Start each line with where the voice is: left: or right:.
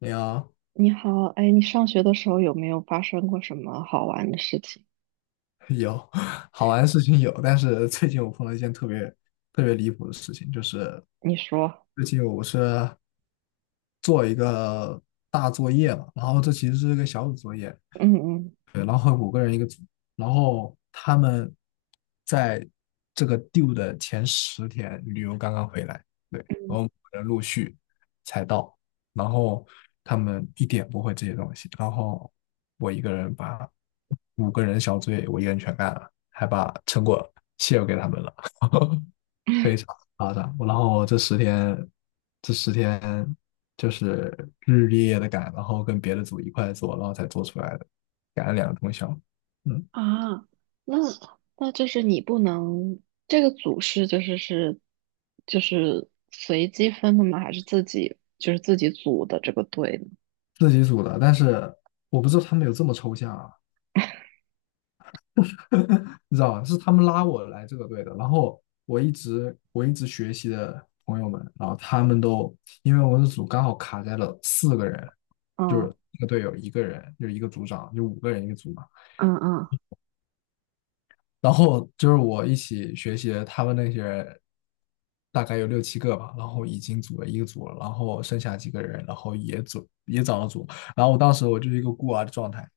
left: 有
right: 你好，哎，你上学的时候有没有发生过什么好玩的事情？
left: 有 好玩的事情有，但是最近我碰到一件特别特别离谱的事情，就是
right: 你说。
left: 最近我是做一个大作业嘛，然后这其实是个小组作业，
right: 嗯嗯。
left: 对，然后五个人一个组，然后他们在这个 due 的前十天旅游刚刚回来，对，然后人陆续才到，然后他们一点不会这些东西，然后我一个人把五个人小组也我一个人全干了，还把成果 share 给他们了，非常夸张。然后这十天，这十天就是日日夜夜的赶，然后跟别的组一块做，然后才做出来的，赶了两个通宵。嗯，
right: 啊，那 那就是你不能，这个组是随机分的吗？还是自己就是自己组的这个队呢？
left: 自己组的，但是我不知道他们有这么抽象啊，你知道吧？是他们拉我来这个队的，然后我一直学习的朋友们，然后他们都因为我们的组刚好卡在了四个人，
right: 嗯。
left: 一个队友一个人，就一个组长，就五个人一个组嘛。
right: 嗯嗯。
left: 然后就是我一起学习的他们那些人，大概有六七个吧，然后已经组了一个组了，然后剩下几个人，然后也组也找了组，然后我当时我就是一个孤儿的状态，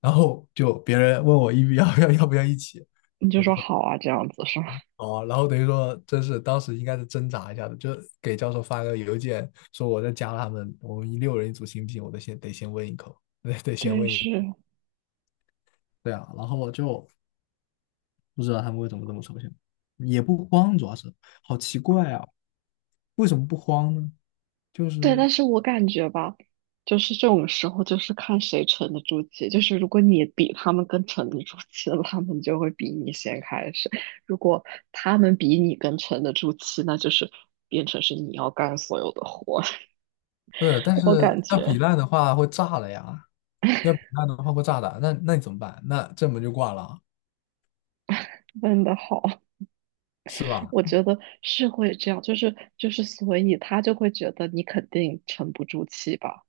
left: 然后就别人问我一不要 要不要一起，
right: 你就说好啊，这样子是吗？
left: 哦，然后等于说真是当时应该是挣扎一下的，就给教授发个邮件说我在加他们，我们一六人一组行不行？我得先问一口，得先
right: 对，
left: 问一，
right: 是。
left: 对啊，然后我就不知道他们为什么这么抽象，也不慌，主要是好奇怪啊，为什么不慌呢？就
right: 对，
left: 是
right: 但是我感觉吧，就是这种时候就是看谁沉得住气。就是如果你比他们更沉得住气了，他们就会比你先开始；如果他们比你更沉得住气，那就是变成是你要干所有的活。
left: 不是，但
right: 我感
left: 是要比
right: 觉
left: 烂的话会炸了呀，要比烂的话会炸的，那你怎么办？那这门就挂了，
right: 问的好。
left: 是吧？
right: 我觉得是会这样，就是，所以他就会觉得你肯定沉不住气吧？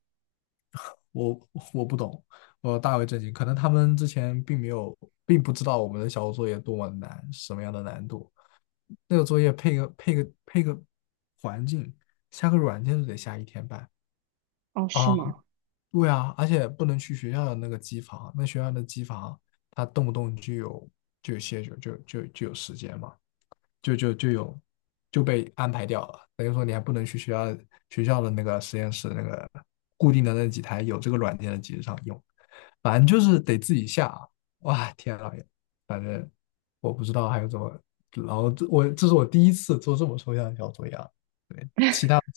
left: 我不懂，我大为震惊，可能他们之前并没有，并不知道我们的小组作业多么难，什么样的难度，那个作业配个环境，下个软件都得下一天半。
right: 哦，是
left: 啊。
right: 吗？
left: 对啊，而且不能去学校的那个机房，那学校的机房，它动不动就有时间嘛，就就就有就被安排掉了。等于说你还不能去学校的那个实验室那个固定的那几台有这个软件的机子上用，反正就是得自己下。哇，天啊，反正我不知道还有怎么，然后这是我第一次做这么抽象的小作业啊。对，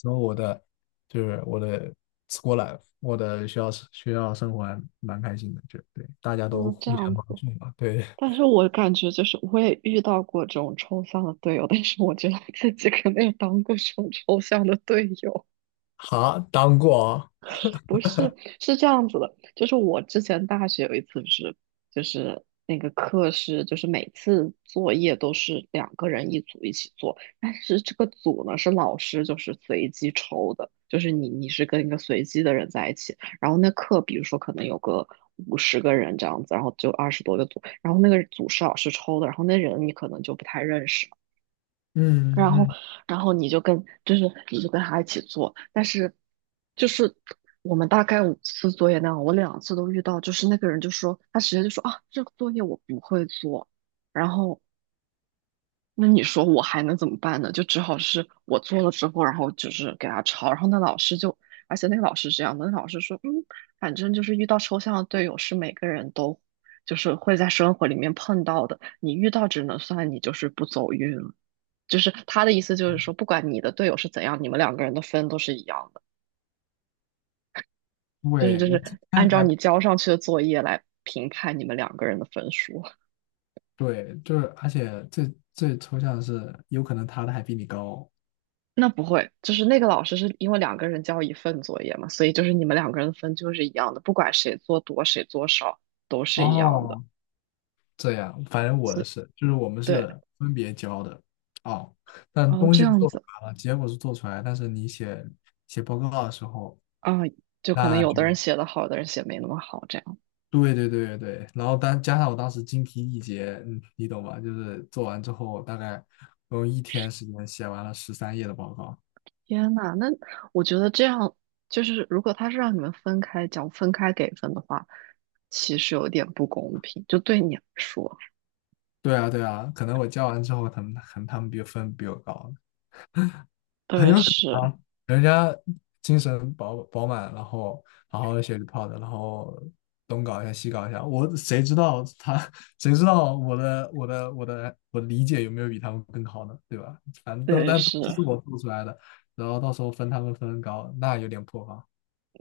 left: 然后我的 school life，我的学校生活还蛮开心的，就对，大家都
right: 哦，这
left: 互
right: 样
left: 相
right: 子。
left: 帮助嘛，对，
right: 但是我感觉就是我也遇到过这种抽象的队友，但是我觉得自己肯定也当过这种抽象的队友。
left: 好，当过啊。
right: 不是，是这样子的，就是我之前大学有一次是，就是那个课是，就是每次作业都是两个人一组一起做，但是这个组呢是老师就是随机抽的，就是你是跟一个随机的人在一起，然后那课比如说可能有个50个人这样子，然后就20多个组，然后那个组是老师抽的，然后那人你可能就不太认识。
left: 嗯
right: 然后，
left: 嗯，
right: 然后你就跟，就是你就跟他一起做，但是，就是我们大概5次作业那样，我2次都遇到，就是那个人就说，他直接就说啊，这个作业我不会做，然后那你说我还能怎么办呢？就只好是我做了之后，然后就是给他抄，然后那老师就，而且那个老师是这样的，那老师说，嗯，反正就是遇到抽象的队友是每个人都，就是会在生活里面碰到的，你遇到只能算你就是不走运了。就是他的意思就是说，不管你的队友是怎样，你们两个人的分都是一样的，就是
left: 对，
right: 就
left: 我今
right: 是
left: 天
right: 按照
left: 还
right: 你交上去的作业来评判你们两个人的分数。
left: 对，就是而且最最抽象的是，有可能他的还比你高。
right: 那不会，就是那个老师是因为两个人交一份作业嘛，所以就是你们两个人的分就是一样的，不管谁做多谁做少都
left: 哦，
right: 是一样的。
left: 哦这样，反正我
right: 所
left: 的
right: 以
left: 是，就是我们
right: 对。
left: 是分别交的。哦，但
right: 哦
left: 东
right: 这
left: 西是
right: 样
left: 做出
right: 子
left: 来了，结果是做出来，但是你写报告的时候。
right: 啊，就可能
left: 那
right: 有的人
left: 就。
right: 写的好，有的人写没那么好，这样。
left: 对对对对，然后当加上我当时精疲力竭，嗯，你懂吧？就是做完之后，大概我用一天时间写完了13页的报告。
right: 天呐，那我觉得这样就是，如果他是让你们分开讲、分开给分的话，其实有点不公平，就对你来说。
left: 对啊对啊，可能我交完之后，他们可能他们比分比我高，很
right: 对，
left: 有可
right: 是。
left: 能啊，人家精神饱满，然后好好的学习泡 t 然后东搞一下西搞一下，我谁知道他，谁知道我的理解有没有比他们更好呢？对吧？反正都
right: 对，
left: 但都
right: 是。
left: 是我做出来的，然后到时候分他们分高，那有点破防。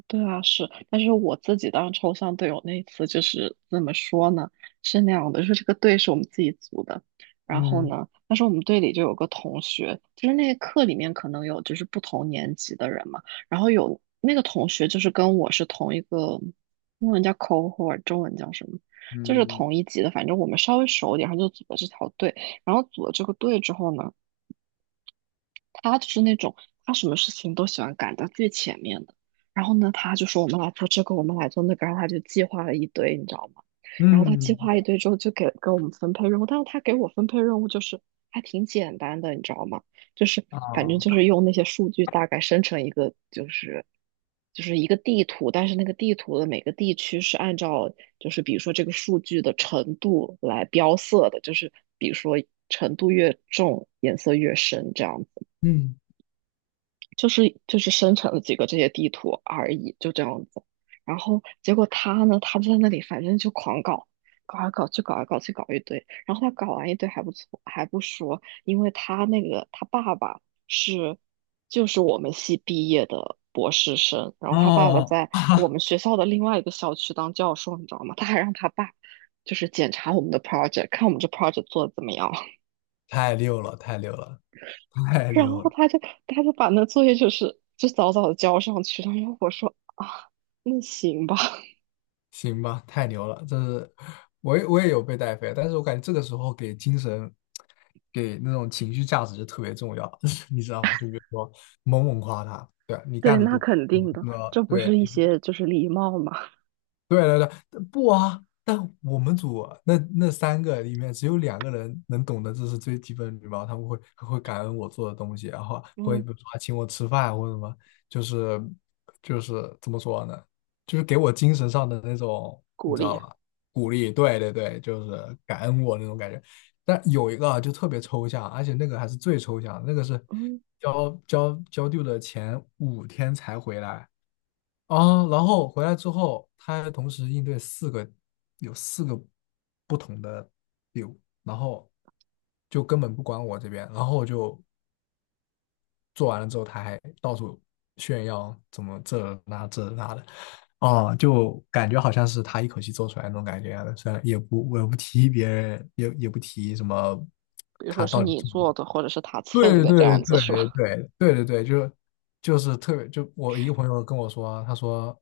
right: 对啊，是，但是我自己当抽象队友那一次就是怎么说呢？是那样的，就是这个队是我们自己组的，然后
left: 嗯
right: 呢，但是我们队里就有个同学，就是那个课里面可能有就是不同年级的人嘛，然后有那个同学就是跟我是同一个，英文叫 cohort,中文叫什么？就是
left: 嗯
right: 同一级的，反正我们稍微熟一点，然后就组了这条队，然后组了这个队之后呢。他就是那种他什么事情都喜欢赶到最前面的。然后呢，他就说我们来做这个，我们来做那个，然后他就计划了一堆，你知道吗？然后他计划
left: 嗯。
right: 一堆之后，就给我们分配任务，但是他给我分配任务就是还挺简单的，你知道吗？就是反正就
left: 啊。
right: 是用那些数据大概生成一个，就是一个地图，但是那个地图的每个地区是按照就是比如说这个数据的程度来标色的，就是比如说程度越重，颜色越深这样子。
left: 嗯。
right: 就是生成了几个这些地图而已，就这样子。然后结果他呢，他就在那里反正就狂搞，搞来搞去，搞来搞去，搞一堆。然后他搞完一堆还不错，还不说，因为他那个他爸爸是就是我们系毕业的博士生，然后他爸爸
left: 哦，
right: 在我 们学校的另外一个校区当教授，你知道吗？他还让他爸就是检查我们的 project,看我们这 project 做的怎么样。
left: 太溜了，太溜了，太
right: 然
left: 溜
right: 后
left: 了。
right: 他就把那作业就是就早早的交上去了，然后我说啊，那行吧。
left: 行吧，太牛了！这是我也有被带飞，但是我感觉这个时候给精神、给那种情绪价值就特别重要，你知道吧？就比如说猛猛夸他，对啊，你
right: 对，
left: 干得
right: 那
left: 多，
right: 肯
left: 你
right: 定的，
left: 这个
right: 这不
left: 对。
right: 是一些就是礼貌嘛。
left: 对对对，不啊，但我们组啊那三个里面只有两个人能懂得这是最基本的礼貌，他们会感恩我做的东西，然后会
right: 嗯，
left: 比如说还请我吃饭或者什么，就是就是怎么说呢，就是给我精神上的那种，你
right: 鼓
left: 知道
right: 励。
left: 吧？鼓励，对对对，就是感恩我那种感觉。但有一个啊就特别抽象，而且那个还是最抽象的那个是
right: 嗯，
left: 交丢的前5天才回来。啊，然后回来之后，他还同时应对四个，有四个不同的 VIE 然后就根本不管我这边，然后我就做完了之后，他还到处炫耀怎么这那这那的，啊，就感觉好像是他一口气做出来那种感觉一样的，虽然也不我也不提别人，也不提什么
right: 比如
left: 他
right: 说是
left: 到底
right: 你
left: 做。
right: 做的或者是他蹭
left: 对对
right: 的这
left: 对
right: 样子
left: 对
right: 是吧？
left: 对对对对，就是特别，就我一个朋友跟我说，他说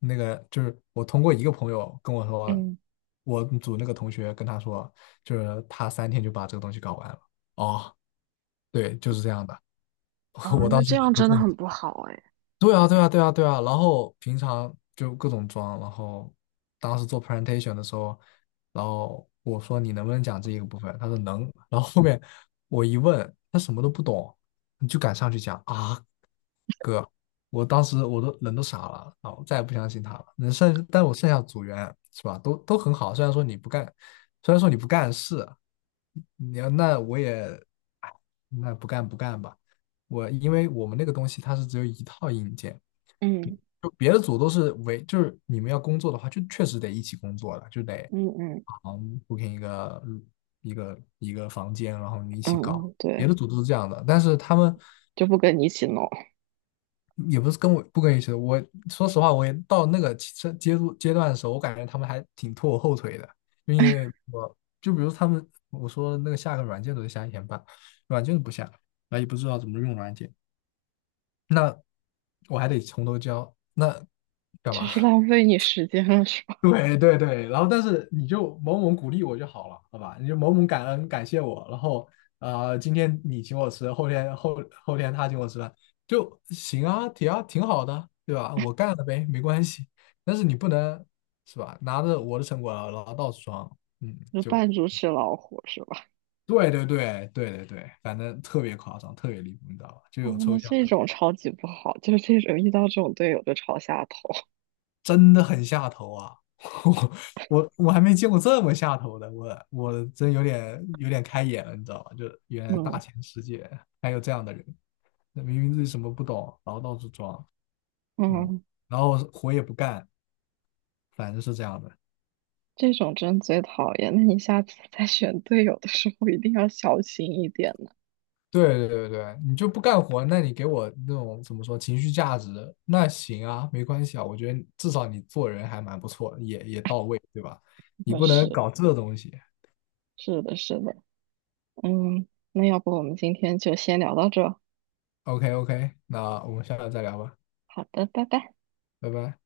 left: 那个就是我通过一个朋友跟我 说，
right: 嗯
left: 我组那个同学跟他说，就是他3天就把这个东西搞完了。哦，对，就是这样的，
right: 啊，
left: 我
right: 那
left: 当时
right: 这
left: 人
right: 样
left: 都
right: 真的
left: 震
right: 很不好哎。
left: 对啊，对啊，对啊，对啊。然后平常就各种装，然后当时做 presentation 的时候，然后我说你能不能讲这一个部分？他说能。然后后面我一问，他什么都不懂，你就敢上去讲啊，哥！我当时都人都傻了，啊！我再也不相信他了。能剩，但我剩下组员是吧，都很好。虽然说你不干，虽然说你不干事，你要那我也，哎，那不干吧。我因为我们那个东西它是只有一套硬件。
right: 嗯
left: 就别的组都是为，就是你们要工作的话，就确实得一起工作了，就得
right: 嗯嗯
left: booking 一个嗯一个一个房间，然后你一
right: 嗯
left: 起搞。
right: 嗯。
left: 别
right: 对，
left: 的组都是这样的，但是他们
right: 就不跟你一起弄，
left: 也不是不跟我一起的。我说实话，我也到那个阶段的时候，我感觉他们还挺拖我后腿的，就因为我就比如他们我说那个下个软件都得下一天半，软件都不下，那也不知道怎么用软件，那我还得从头教，那干
right: 就
left: 嘛？
right: 是 浪费你时间了是吧？
left: 对对对，然后但是你就某某鼓励我就好了，好吧？你就某某感恩感谢我，然后今天你请我吃，后天他请我吃饭，就行啊，挺好的，对吧？我干了呗，没关系。但是你不能是吧？拿着我的成果然后到处装，嗯，
right: 就
left: 就
right: 扮猪吃老虎是吧？
left: 对对对对对对，反正特别夸张，特别离谱，你知道吧？就
right: 哦，
left: 有抽
right: 那
left: 象。
right: 这种超级不好，就是这种遇到这种队友就吵下头。
left: 真的很下头啊！我我还没见过这么下头的，我真有点开眼了，你知道吧，就原 来大
right: 嗯。
left: 千世界还有这样的人，那明明自己什么不懂，然后到处装，嗯，
right: 嗯，
left: 然后活也不干，反正是这样的。
right: 这种真最讨厌。那你下次 在选队友的时候一定要小心一点呢。
left: 对对对对，你就不干活，那你给我那种怎么说情绪价值，那行啊，没关系啊，我觉得至少你做人还蛮不错，也到位，对吧？你
right: 那
left: 不能
right: 是，
left: 搞这东西。
right: 是的，是的。嗯，那要不我们今天就先聊到这。
left: OK OK，那我们下次再聊吧，
right: 好的，拜拜。
left: 拜拜。